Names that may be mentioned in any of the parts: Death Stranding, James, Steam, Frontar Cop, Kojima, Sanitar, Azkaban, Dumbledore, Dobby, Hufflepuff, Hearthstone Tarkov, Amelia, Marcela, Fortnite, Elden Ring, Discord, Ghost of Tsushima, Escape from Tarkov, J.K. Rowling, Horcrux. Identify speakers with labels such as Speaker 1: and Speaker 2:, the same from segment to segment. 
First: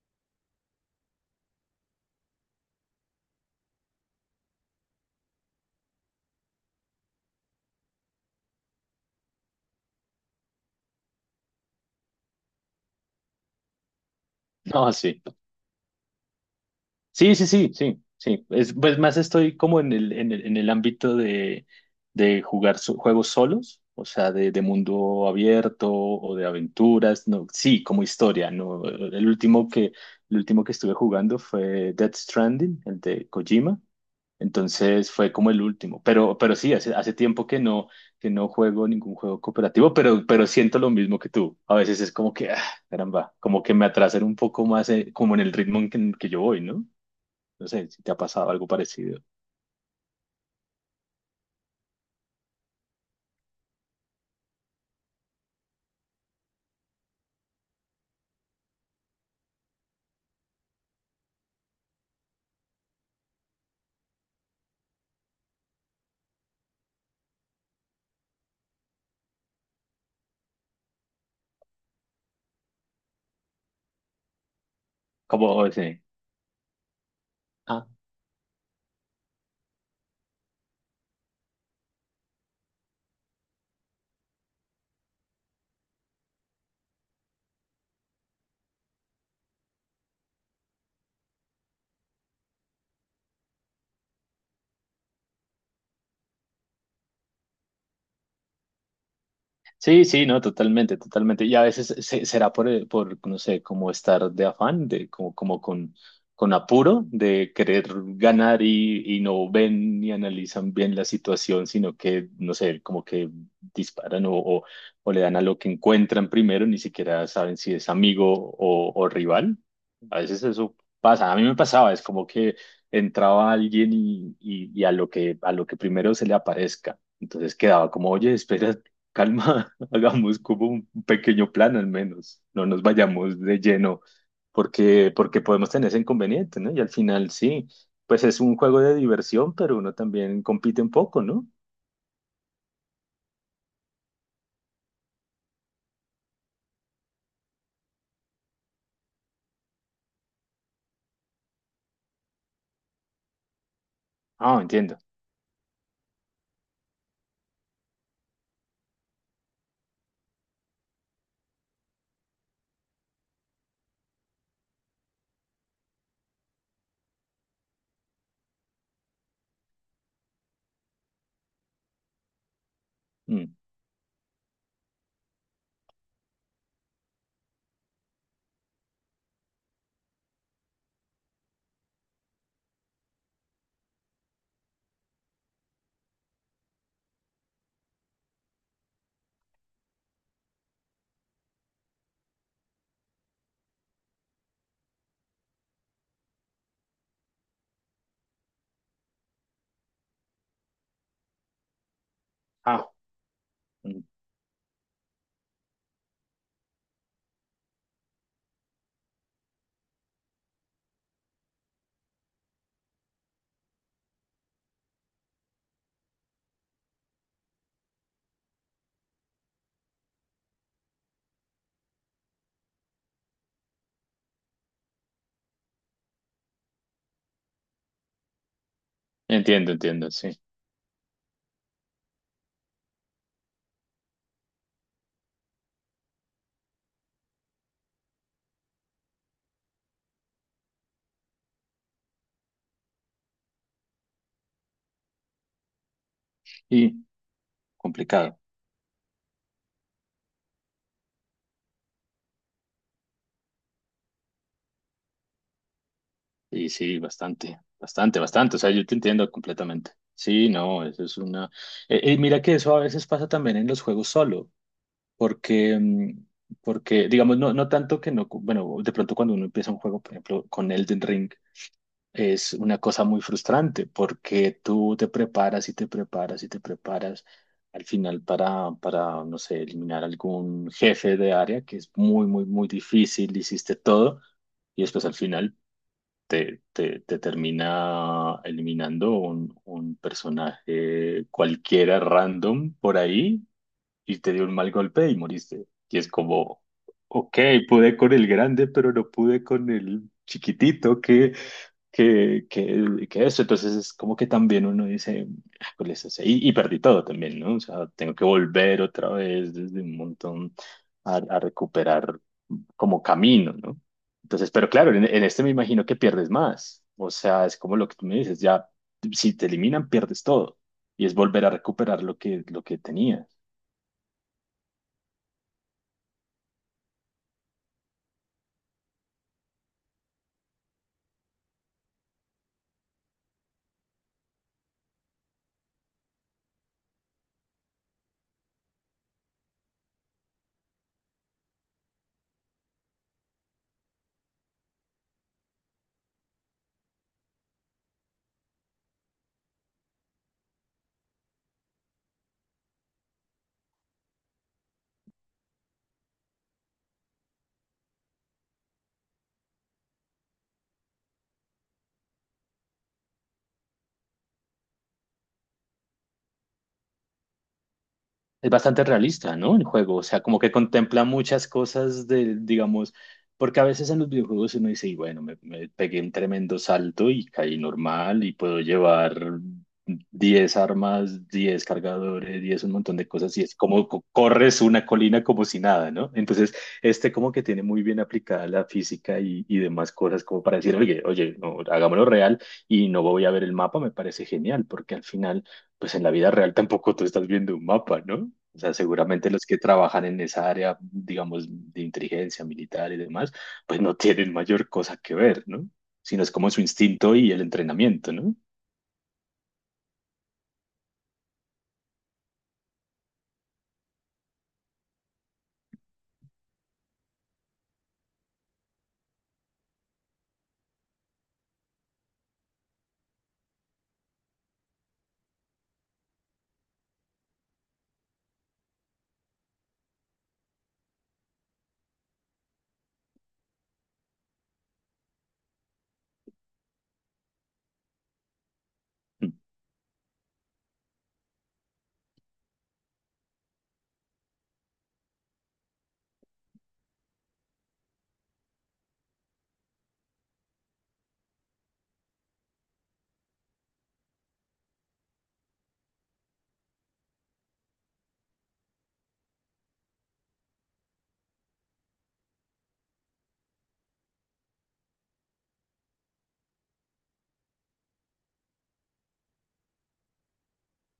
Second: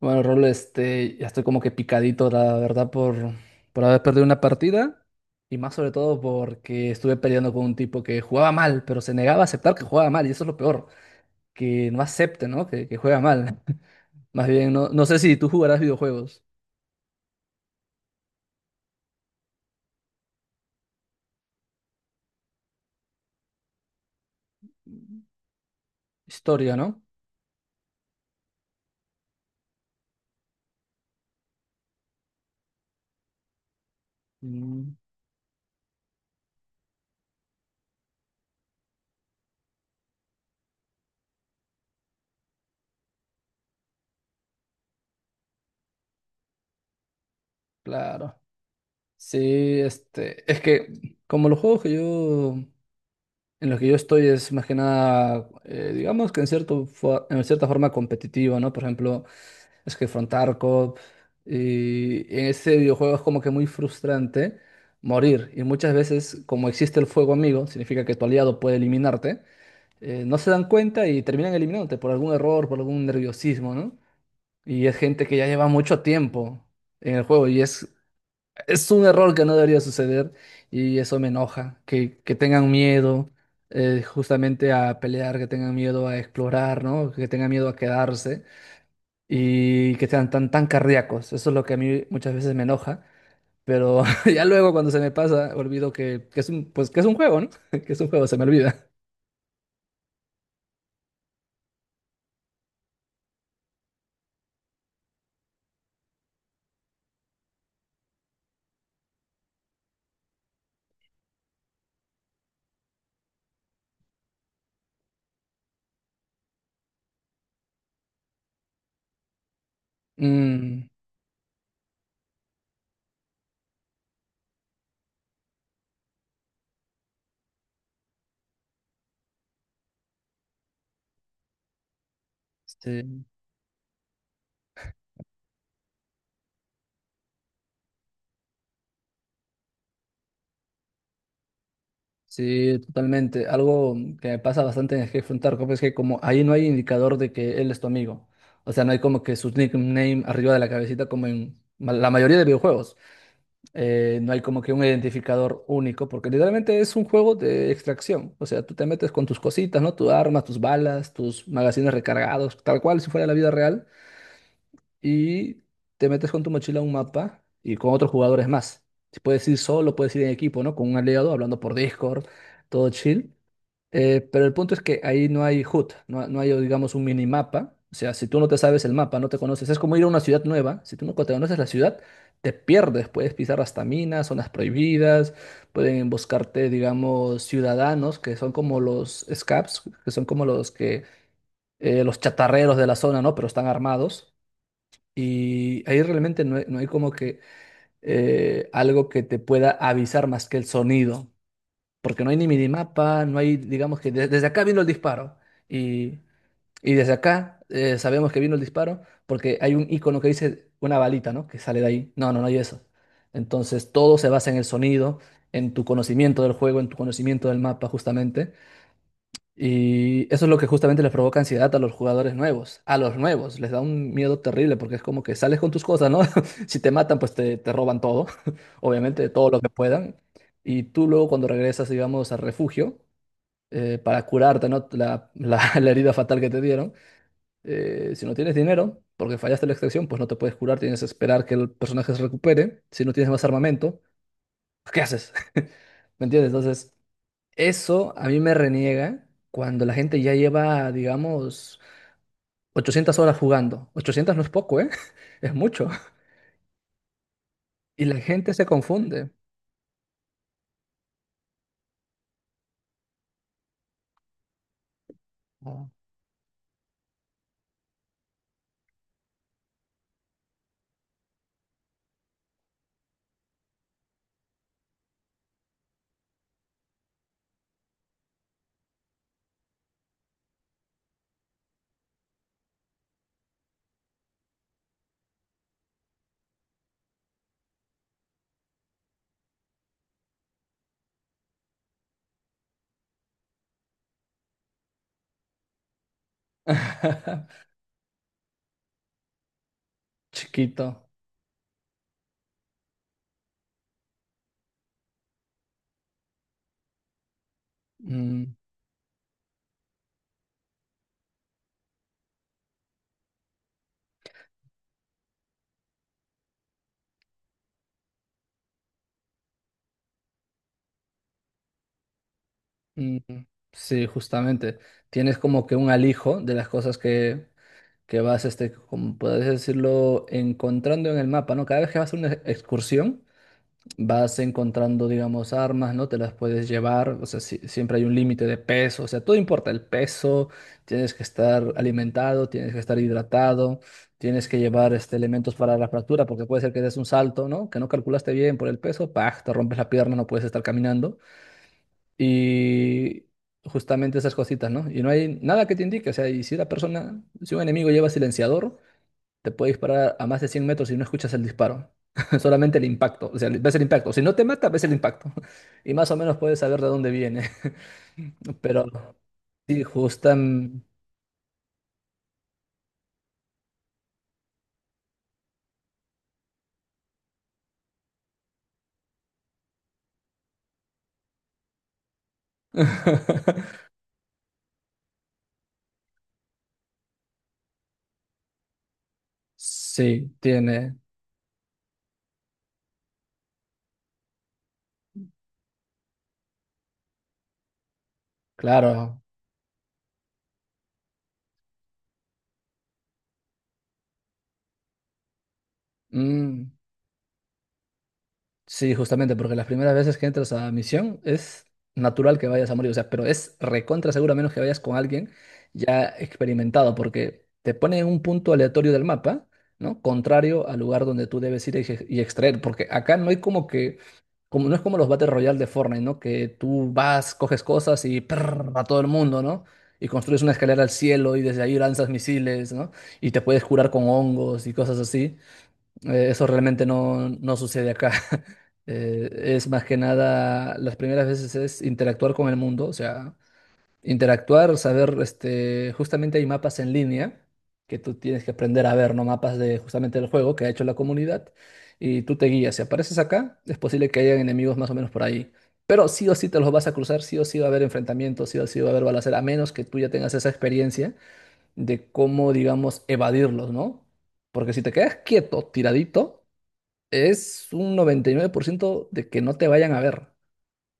Speaker 1: Bueno, Rol, ya estoy como que picadito, la verdad, por haber perdido una partida y más sobre todo porque estuve peleando con un tipo que jugaba mal, pero se negaba a aceptar que jugaba mal y eso es lo peor, que no acepte, ¿no? Que juega mal. Más bien, no,
Speaker 2: No,
Speaker 1: no sé
Speaker 2: sí.
Speaker 1: si tú jugarás videojuegos.
Speaker 2: Sí, sí, sí, sí, sí. Es, pues más estoy como en el ámbito de jugar juegos solos, o sea, de mundo abierto o de
Speaker 1: Historia, ¿no?
Speaker 2: aventuras. No, sí, como historia, ¿no? El último que estuve jugando fue Death Stranding, el de Kojima.
Speaker 1: Mm,
Speaker 2: Entonces fue como el último, pero sí, hace tiempo que no juego ningún juego cooperativo, pero siento lo mismo que tú. A veces es como que, ah, caramba, como que me atrasan un poco más, como en el ritmo en que yo voy, ¿no? No sé si te ha
Speaker 1: claro.
Speaker 2: pasado algo parecido.
Speaker 1: Sí, es que como los juegos que yo, en los que yo estoy es más que nada, digamos que en cierto, en cierta forma competitivo, ¿no? Por ejemplo... Es que Frontar Cop y en este videojuego es como que muy frustrante morir. Y muchas veces, como existe el fuego amigo, significa que tu aliado puede eliminarte, no se dan cuenta y terminan eliminándote por algún error, por algún nerviosismo, ¿no? Y es gente que ya lleva
Speaker 2: Como,
Speaker 1: mucho
Speaker 2: sí.
Speaker 1: tiempo en el juego y es un error que no debería suceder y eso me enoja. Que tengan miedo, justamente, a pelear, que tengan miedo a explorar, ¿no? Que tengan miedo a quedarse y que sean tan, tan cardíacos. Eso es lo que a mí muchas veces me enoja, pero ya luego cuando se me pasa, olvido que es un juego, ¿no? Que es un juego, se me olvida.
Speaker 2: Sí, sí, no, totalmente, totalmente. Y a veces será por, no sé, como estar de afán, de como, como con apuro, de querer ganar y no ven ni analizan bien la situación, sino que, no sé, como que disparan o le dan a lo que encuentran primero, ni siquiera saben si es amigo o rival. A veces eso
Speaker 1: Mm,
Speaker 2: pasa. A mí me pasaba, es como que entraba alguien y a lo que primero se le aparezca. Entonces quedaba como, oye, espera calma, hagamos como un pequeño plan al menos, no nos
Speaker 1: sí,
Speaker 2: vayamos de lleno, porque podemos tener ese inconveniente, ¿no? Y al final sí, pues es un juego de diversión, pero uno también compite un poco, ¿no?
Speaker 1: sí, totalmente. Algo que me pasa bastante en el Hearthstone Tarkov es que como ahí no hay indicador de que él es tu amigo. O sea, no hay como que su nickname arriba de la cabecita como en la mayoría de videojuegos. No hay
Speaker 2: Ah,
Speaker 1: como que un
Speaker 2: entiendo.
Speaker 1: identificador único, porque literalmente es un juego de extracción. O sea, tú te metes con tus cositas, ¿no? Tu armas, tus balas, tus magazines recargados, tal cual si fuera la vida real, y te metes con tu mochila a un mapa y con otros jugadores más. Si puedes ir solo, puedes ir en equipo, ¿no? Con un aliado, hablando por Discord, todo chill.
Speaker 2: Mm.
Speaker 1: Pero el punto es que ahí no hay HUD, no, no hay, digamos, un minimapa. O sea, si tú no te sabes el mapa, no te conoces, es como ir a una ciudad nueva. Si tú no te conoces la ciudad, te pierdes. Puedes pisar hasta minas, zonas prohibidas, pueden buscarte, digamos, ciudadanos que son como los scabs, que son como los que, los chatarreros de la zona, ¿no? Pero están armados. Y ahí realmente no hay, no hay como que, algo que te pueda avisar más que el sonido, porque no hay ni
Speaker 2: Ah,
Speaker 1: minimapa, no hay, digamos,
Speaker 2: mm,
Speaker 1: que desde acá vino el disparo y, y desde acá, sabemos que vino el disparo, porque hay un icono que dice una balita, ¿no? Que sale de ahí. No, no, no hay eso. Entonces, todo se basa en el sonido, en tu conocimiento del juego, en tu conocimiento del mapa justamente, y eso es lo que justamente les provoca ansiedad a los jugadores nuevos. A los nuevos les da un miedo terrible, porque es como que sales con tus cosas, ¿no? Si te matan, pues te roban todo, obviamente, todo lo que
Speaker 2: entiendo, entiendo,
Speaker 1: puedan.
Speaker 2: sí.
Speaker 1: Y tú luego cuando regresas, digamos, al refugio, para curarte, ¿no? La herida fatal que te dieron, si no tienes dinero, porque fallaste la extracción, pues no te puedes curar, tienes que esperar que el personaje se recupere. Si no tienes más armamento, ¿qué haces? ¿Me entiendes? Entonces...
Speaker 2: Y
Speaker 1: Eso a mí
Speaker 2: complicado.
Speaker 1: me reniega cuando la gente ya lleva, digamos, 800 horas jugando. 800 no es poco, ¿eh? Es mucho.
Speaker 2: Y sí, bastante,
Speaker 1: Y la
Speaker 2: bastante,
Speaker 1: gente
Speaker 2: bastante. O
Speaker 1: se
Speaker 2: sea, yo te
Speaker 1: confunde.
Speaker 2: entiendo completamente. Sí, no, eso es una... mira que eso a veces pasa también en los juegos solo. Porque,
Speaker 1: Ah.
Speaker 2: mm, porque digamos, no, no tanto que no, bueno, de pronto cuando uno empieza un juego, por ejemplo, con Elden Ring, es una cosa muy frustrante porque tú te preparas y te preparas y te preparas al final para, no sé, eliminar algún jefe de área que es muy, muy, muy difícil, hiciste todo y después al final te termina eliminando un personaje cualquiera random por ahí y te dio un mal golpe y moriste. Y es como, ok, pude con el grande, pero no pude con el
Speaker 1: Chiquito.
Speaker 2: chiquitito, que eso. Entonces es como que también uno dice, "Ah, ¿cuál es ese?". Y perdí todo también, ¿no? O sea, tengo que
Speaker 1: Mm,
Speaker 2: volver otra vez desde un montón a recuperar como camino, ¿no? Entonces, pero claro, en este me imagino que pierdes más. O sea, es como lo que tú me dices, ya, si te eliminan, pierdes todo. Y es volver a recuperar lo que
Speaker 1: mm,
Speaker 2: tenías.
Speaker 1: mm, sí, justamente. Tienes como que un alijo de las cosas que vas, como puedes decirlo, encontrando en el mapa, ¿no? Cada vez que vas a una excursión, vas encontrando, digamos, armas, ¿no? Te las puedes llevar, o sea, siempre hay un límite de peso, o sea, todo importa, el peso, tienes que estar alimentado, tienes que estar hidratado, tienes que llevar, elementos para la fractura, porque puede ser que des un salto, ¿no? Que no calculaste bien por el peso, ¡pah! Te rompes la pierna, no puedes estar caminando. Y justamente esas cositas, ¿no? Y no hay nada que te indique, o sea, y si la persona, si un enemigo lleva silenciador, te puede disparar a más de 100 metros y no escuchas el disparo. Solamente el impacto. O sea, ves el impacto. Si no te mata, ves el impacto. Y más o menos puedes saber de dónde viene.
Speaker 2: Es bastante
Speaker 1: Pero
Speaker 2: realista, ¿no? El
Speaker 1: sí,
Speaker 2: juego, o sea, como que
Speaker 1: justamente.
Speaker 2: contempla muchas cosas de, digamos, porque a veces en los videojuegos uno dice, y bueno, me pegué un tremendo salto y caí normal y puedo llevar 10 armas, 10 cargadores, 10 un montón de cosas y es como corres una colina como si nada, ¿no? Entonces, este como que tiene muy bien aplicada la física y demás cosas
Speaker 1: Sí,
Speaker 2: como para decir,
Speaker 1: tiene.
Speaker 2: oye, oye, no, hagámoslo real y no voy a ver el mapa, me parece genial, porque al final pues en la vida real tampoco tú estás viendo un mapa, ¿no? O sea,
Speaker 1: Claro.
Speaker 2: seguramente los que trabajan en esa área, digamos, de inteligencia militar y demás, pues no tienen mayor cosa que ver, ¿no? Sino es como su
Speaker 1: Mm.
Speaker 2: instinto y el entrenamiento, ¿no?
Speaker 1: Sí, justamente, porque las primeras veces que entras a misión es natural que vayas a morir, o sea, pero es recontra seguro a menos que vayas con alguien ya experimentado, porque te pone en un punto aleatorio del mapa, ¿no? Contrario al lugar donde tú debes ir y extraer, porque acá no hay como que, como no es como los Battle Royale de Fortnite, ¿no? Que tú vas, coges cosas y prrr, a todo el mundo, ¿no? Y construyes una escalera al cielo y desde ahí lanzas misiles, ¿no? Y te puedes curar con hongos y cosas así. Eso realmente no, no sucede acá.
Speaker 2: Mm.
Speaker 1: Eh, es más que nada, las primeras veces es interactuar con el mundo, o sea, interactuar, saber, justamente hay mapas en línea que tú tienes que aprender a ver, ¿no? Mapas de justamente del juego que ha hecho la comunidad, y tú te guías. Si apareces acá, es posible que hayan enemigos más o menos por ahí. Pero sí o sí te los vas a cruzar, sí o sí va a haber enfrentamientos, sí o sí va a haber balacera, a menos que tú ya tengas esa experiencia de cómo, digamos, evadirlos, ¿no? Porque si te quedas quieto, tiradito, es un 99% de que no te vayan a ver,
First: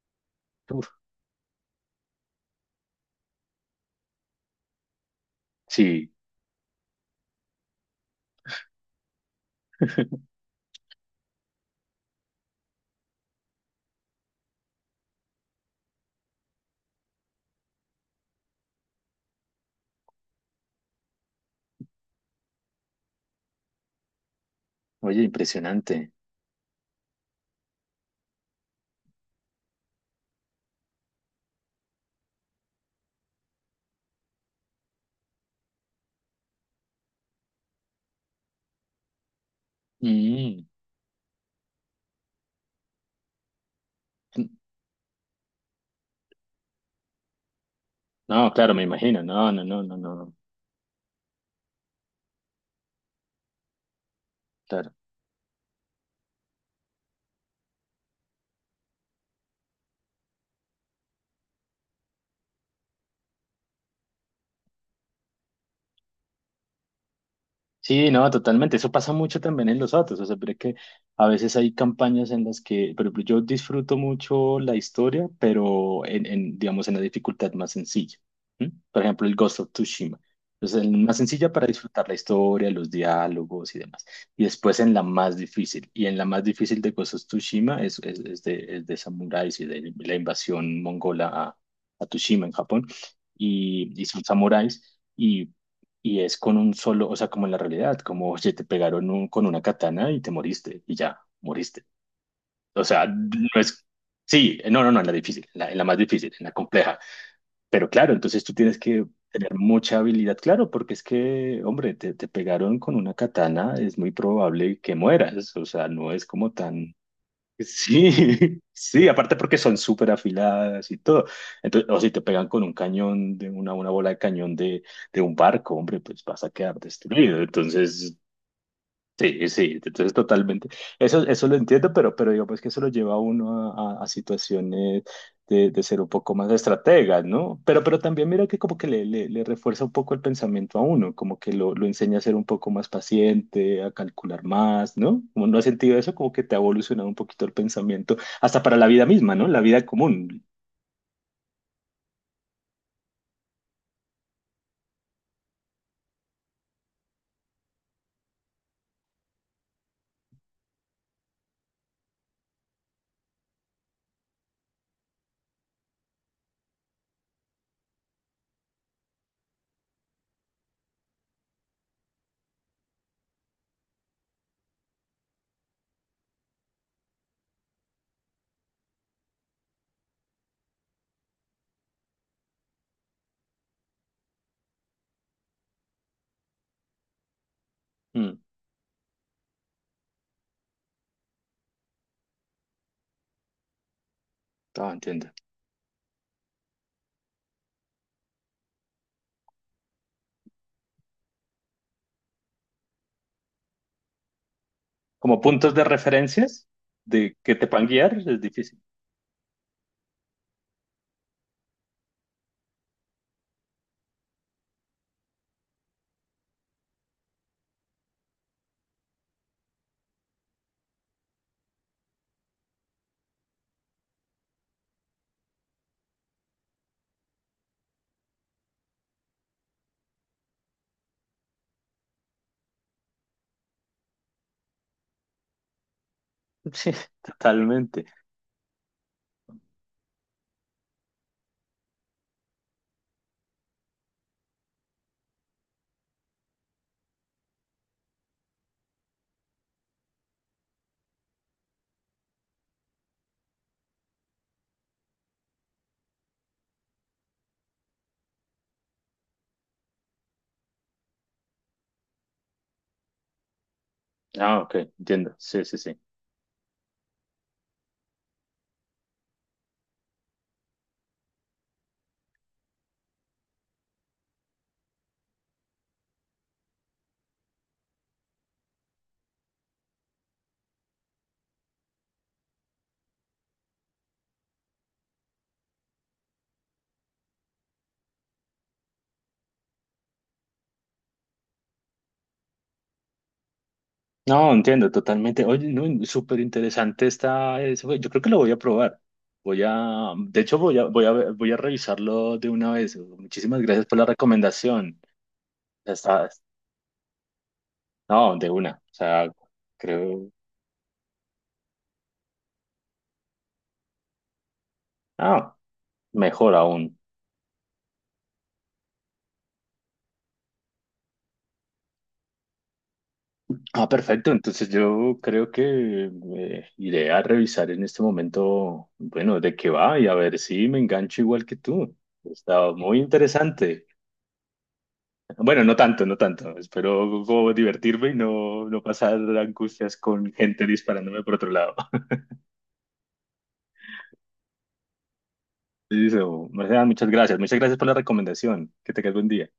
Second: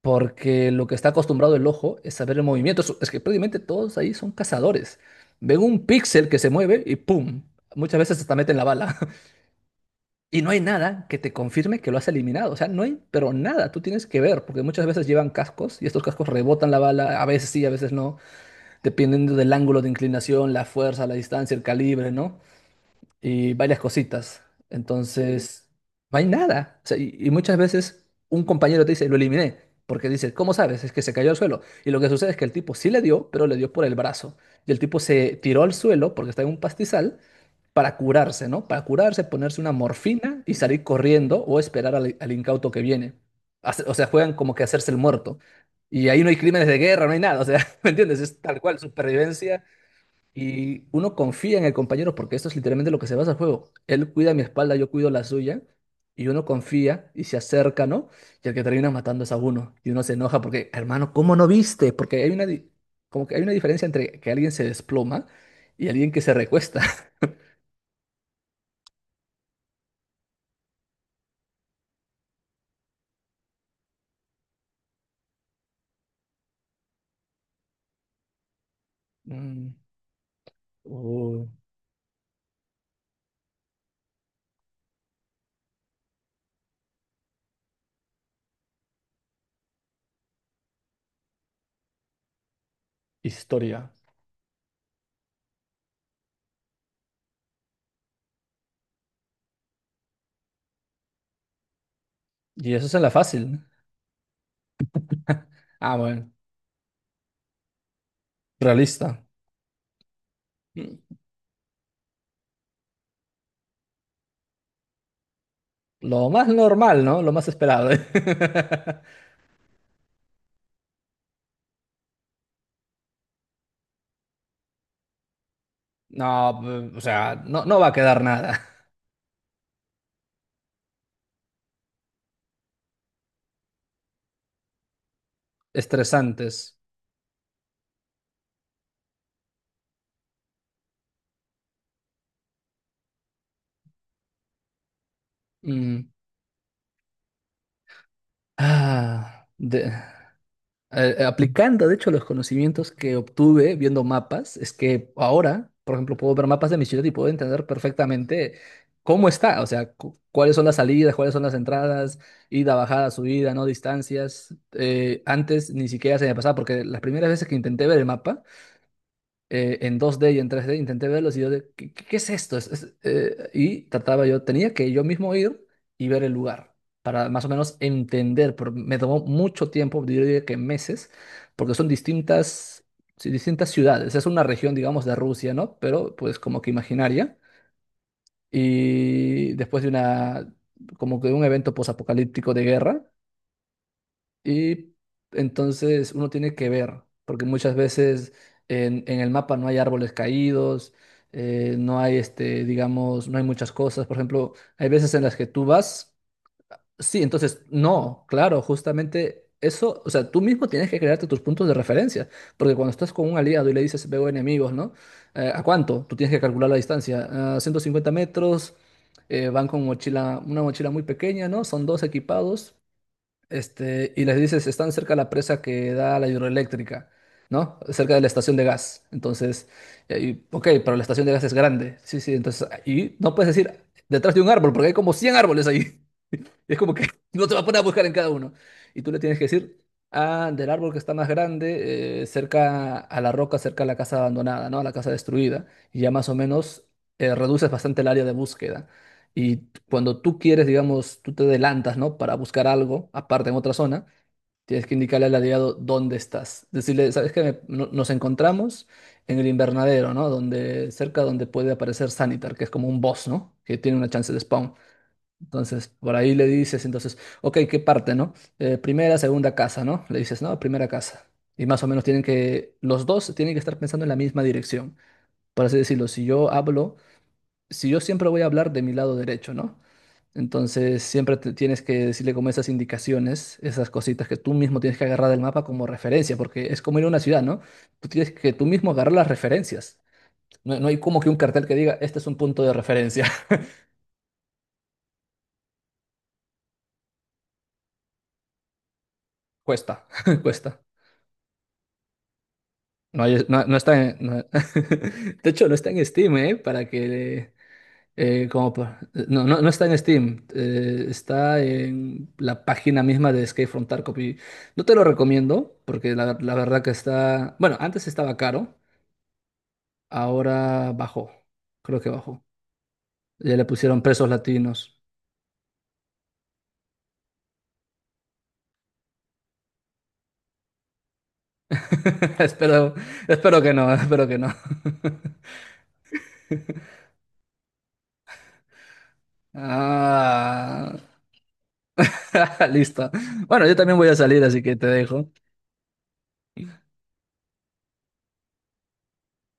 Speaker 1: porque lo
Speaker 2: Uf,
Speaker 1: que está acostumbrado el ojo es saber el movimiento. Es que prácticamente todos ahí son cazadores. Ven un
Speaker 2: sí,
Speaker 1: píxel que se mueve y ¡pum! Muchas veces hasta meten la bala. Y no hay nada que te confirme que lo has eliminado. O sea, no hay, pero nada, tú tienes que ver, porque muchas veces llevan cascos y estos cascos rebotan la bala, a veces sí, a veces no, dependiendo del ángulo de inclinación, la fuerza, la distancia, el calibre, ¿no? Y varias cositas.
Speaker 2: oye,
Speaker 1: Entonces,
Speaker 2: impresionante.
Speaker 1: no hay nada. O sea, y muchas veces un compañero te dice, lo eliminé, porque dice, ¿cómo sabes? Es que se cayó al suelo. Y lo que sucede es que el tipo sí le dio, pero le dio por el brazo. Y el tipo se tiró al suelo porque está en un pastizal para curarse, ¿no? Para curarse, ponerse una morfina y
Speaker 2: Mm.
Speaker 1: salir corriendo, o esperar al incauto que viene. O sea, juegan como que hacerse el muerto. Y ahí no hay crímenes de guerra, no hay nada. O sea, ¿me entiendes? Es
Speaker 2: No,
Speaker 1: tal
Speaker 2: claro,
Speaker 1: cual,
Speaker 2: me imagino. No,
Speaker 1: supervivencia,
Speaker 2: no, no, no, no, no.
Speaker 1: y uno confía en el compañero porque esto es literalmente lo que se basa el juego. Él cuida mi espalda, yo
Speaker 2: Claro.
Speaker 1: cuido la suya. Y uno confía y se acerca, ¿no? Y el que termina matando es a uno. Y uno se enoja porque, hermano, ¿cómo no viste? Porque hay como que hay una diferencia entre que alguien se desploma y alguien que se recuesta.
Speaker 2: Sí, no, totalmente. Eso pasa mucho también en los autos. O sea, pero es que a veces hay campañas en las que, por ejemplo, yo disfruto mucho la historia, pero digamos, en la dificultad más sencilla. ¿M? Por ejemplo, el Ghost of
Speaker 1: Mm,
Speaker 2: Tsushima. Entonces, en más
Speaker 1: uh,
Speaker 2: sencilla para disfrutar la historia, los diálogos y demás. Y después en la más difícil. Y en la más difícil de Ghost of Tsushima es de samuráis y de la invasión mongola a Tsushima en Japón.
Speaker 1: Historia.
Speaker 2: Y son samuráis. Y es con un solo, o sea, como en la realidad, como, oye, te pegaron con una katana y te moriste, y ya, moriste.
Speaker 1: Y
Speaker 2: O
Speaker 1: eso es en
Speaker 2: sea,
Speaker 1: la
Speaker 2: no
Speaker 1: fácil.
Speaker 2: es, sí, no, no, no, en la difícil, en la
Speaker 1: Ah,
Speaker 2: más
Speaker 1: bueno.
Speaker 2: difícil, en la compleja. Pero claro, entonces tú tienes que
Speaker 1: Realista.
Speaker 2: tener mucha habilidad, claro, porque
Speaker 1: Mm,
Speaker 2: es que, hombre, te pegaron con una katana, es muy probable que mueras, o sea, no es
Speaker 1: Lo más
Speaker 2: como tan
Speaker 1: normal, ¿no? Lo más esperado.
Speaker 2: sí, sí, aparte porque son súper afiladas y todo. Entonces, o si te pegan con un cañón, de una bola de cañón de un barco, hombre, pues vas
Speaker 1: No,
Speaker 2: a quedar
Speaker 1: o
Speaker 2: destruido.
Speaker 1: sea, no, no va a
Speaker 2: Entonces,
Speaker 1: quedar nada.
Speaker 2: sí, sí, entonces totalmente. Eso lo entiendo, pero digamos que eso lo lleva a uno a situaciones de ser un poco más
Speaker 1: Estresantes.
Speaker 2: estratega, ¿no? Pero también mira que como que le refuerza un poco el pensamiento a uno, como que lo enseña a ser un poco más paciente, a calcular más, ¿no? Como no has sentido
Speaker 1: Mm.
Speaker 2: eso, como que te ha evolucionado un poquito el pensamiento, hasta para la vida misma,
Speaker 1: Ah,
Speaker 2: ¿no? La vida común.
Speaker 1: aplicando, de hecho, los conocimientos que obtuve viendo mapas, es que ahora, por ejemplo, puedo ver mapas de mi ciudad y puedo entender perfectamente cómo está, o sea, cuáles son las salidas, cuáles son las entradas, ida, bajada, subida, no distancias. Antes ni siquiera se me pasaba, porque las primeras veces que intenté ver el mapa, en 2D y en 3D intenté verlos y yo de, qué es esto? Y trataba yo, tenía que yo mismo ir y ver el lugar para más o menos entender, pero me tomó mucho tiempo, yo diría que meses, porque son distintas, sí, distintas ciudades, es una región, digamos, de Rusia, ¿no? Pero pues como que imaginaria.
Speaker 2: Mm,
Speaker 1: Y después de como que de un evento posapocalíptico de guerra.
Speaker 2: ah,
Speaker 1: Y
Speaker 2: entiendo.
Speaker 1: entonces uno tiene que ver, porque muchas veces en el mapa no hay árboles caídos, no hay, digamos, no hay muchas cosas. Por ejemplo, hay veces en las
Speaker 2: Como
Speaker 1: que tú
Speaker 2: puntos de
Speaker 1: vas,
Speaker 2: referencias
Speaker 1: sí,
Speaker 2: de que
Speaker 1: entonces
Speaker 2: te puedan guiar,
Speaker 1: no,
Speaker 2: es
Speaker 1: claro,
Speaker 2: difícil.
Speaker 1: justamente eso, o sea, tú mismo tienes que crearte tus puntos de referencia, porque cuando estás con un aliado y le dices veo enemigos, ¿no? ¿A cuánto? Tú tienes que calcular la distancia, a 150 metros. Van con mochila, una mochila muy pequeña, ¿no? Son dos equipados, y les dices, están cerca de la presa que da a la hidroeléctrica, ¿no? Cerca de la estación de gas. Entonces, y ahí, ok, pero la estación de gas es grande. Sí, sí, entonces, y no puedes decir detrás de un árbol, porque hay como 100 árboles ahí. Es
Speaker 2: Sí,
Speaker 1: como que no te va a poner a buscar
Speaker 2: totalmente.
Speaker 1: en cada uno. Y tú le tienes que decir, ah, del árbol que está más grande, cerca a la roca, cerca a la casa abandonada, ¿no? A la casa destruida. Y ya más o menos, reduces bastante el área de búsqueda. Y cuando tú quieres, digamos, tú te adelantas, ¿no? Para buscar algo, aparte en otra zona, tienes que indicarle al aliado dónde estás. Decirle, ¿sabes qué? Nos encontramos en el invernadero, ¿no? Donde, cerca donde puede aparecer Sanitar, que es como un boss, ¿no? Que tiene una chance de
Speaker 2: Ah,
Speaker 1: spawn.
Speaker 2: ok, entiendo. Sí, sí,
Speaker 1: Entonces,
Speaker 2: sí.
Speaker 1: por ahí le dices, entonces, ok, ¿qué parte, no? ¿Primera, segunda casa?, ¿no? Le dices, no, primera casa. Y más o menos los dos tienen que estar pensando en la misma dirección. Por así decirlo, si yo hablo, si yo siempre voy a hablar de mi lado derecho, ¿no? Entonces, siempre tienes que decirle como esas indicaciones, esas cositas que tú mismo tienes que agarrar del mapa como referencia, porque es como ir a una ciudad, ¿no? Tú tienes que tú mismo agarrar las referencias. No, no hay como que un cartel que diga, este es un punto de referencia.
Speaker 2: No, entiendo totalmente. Oye, no, súper interesante está eso. Yo creo que lo voy a probar. Voy
Speaker 1: Cuesta,
Speaker 2: a, de hecho,
Speaker 1: cuesta.
Speaker 2: voy a revisarlo de una vez.
Speaker 1: No,
Speaker 2: Muchísimas
Speaker 1: no,
Speaker 2: gracias por la recomendación.
Speaker 1: de hecho, no está
Speaker 2: Ya
Speaker 1: en
Speaker 2: está,
Speaker 1: Steam, ¿eh? Para que...
Speaker 2: no,
Speaker 1: eh,
Speaker 2: de
Speaker 1: como,
Speaker 2: una. O
Speaker 1: pa-
Speaker 2: sea,
Speaker 1: no, no, no está en
Speaker 2: creo,
Speaker 1: Steam. Está en la página misma de Escape from Tarkov. Y no te lo
Speaker 2: ah,
Speaker 1: recomiendo porque la,
Speaker 2: mejor
Speaker 1: la verdad que
Speaker 2: aún.
Speaker 1: está... Bueno, antes estaba caro. Ahora bajó. Creo que bajó. Ya le
Speaker 2: Ah,
Speaker 1: pusieron pesos
Speaker 2: perfecto. Entonces
Speaker 1: latinos.
Speaker 2: yo creo que iré a revisar en este momento, bueno, de qué va y a ver si me engancho igual que tú. Está
Speaker 1: Espero,
Speaker 2: muy
Speaker 1: espero que
Speaker 2: interesante.
Speaker 1: no, espero que no.
Speaker 2: Bueno, no tanto, no tanto. Espero como divertirme y no, no pasar angustias con gente
Speaker 1: Ah,
Speaker 2: disparándome por otro lado.
Speaker 1: listo. Bueno, yo también voy a salir, así que te dejo.
Speaker 2: Listo. Marcela, muchas gracias. Muchas gracias por la recomendación. Que tengas buen día.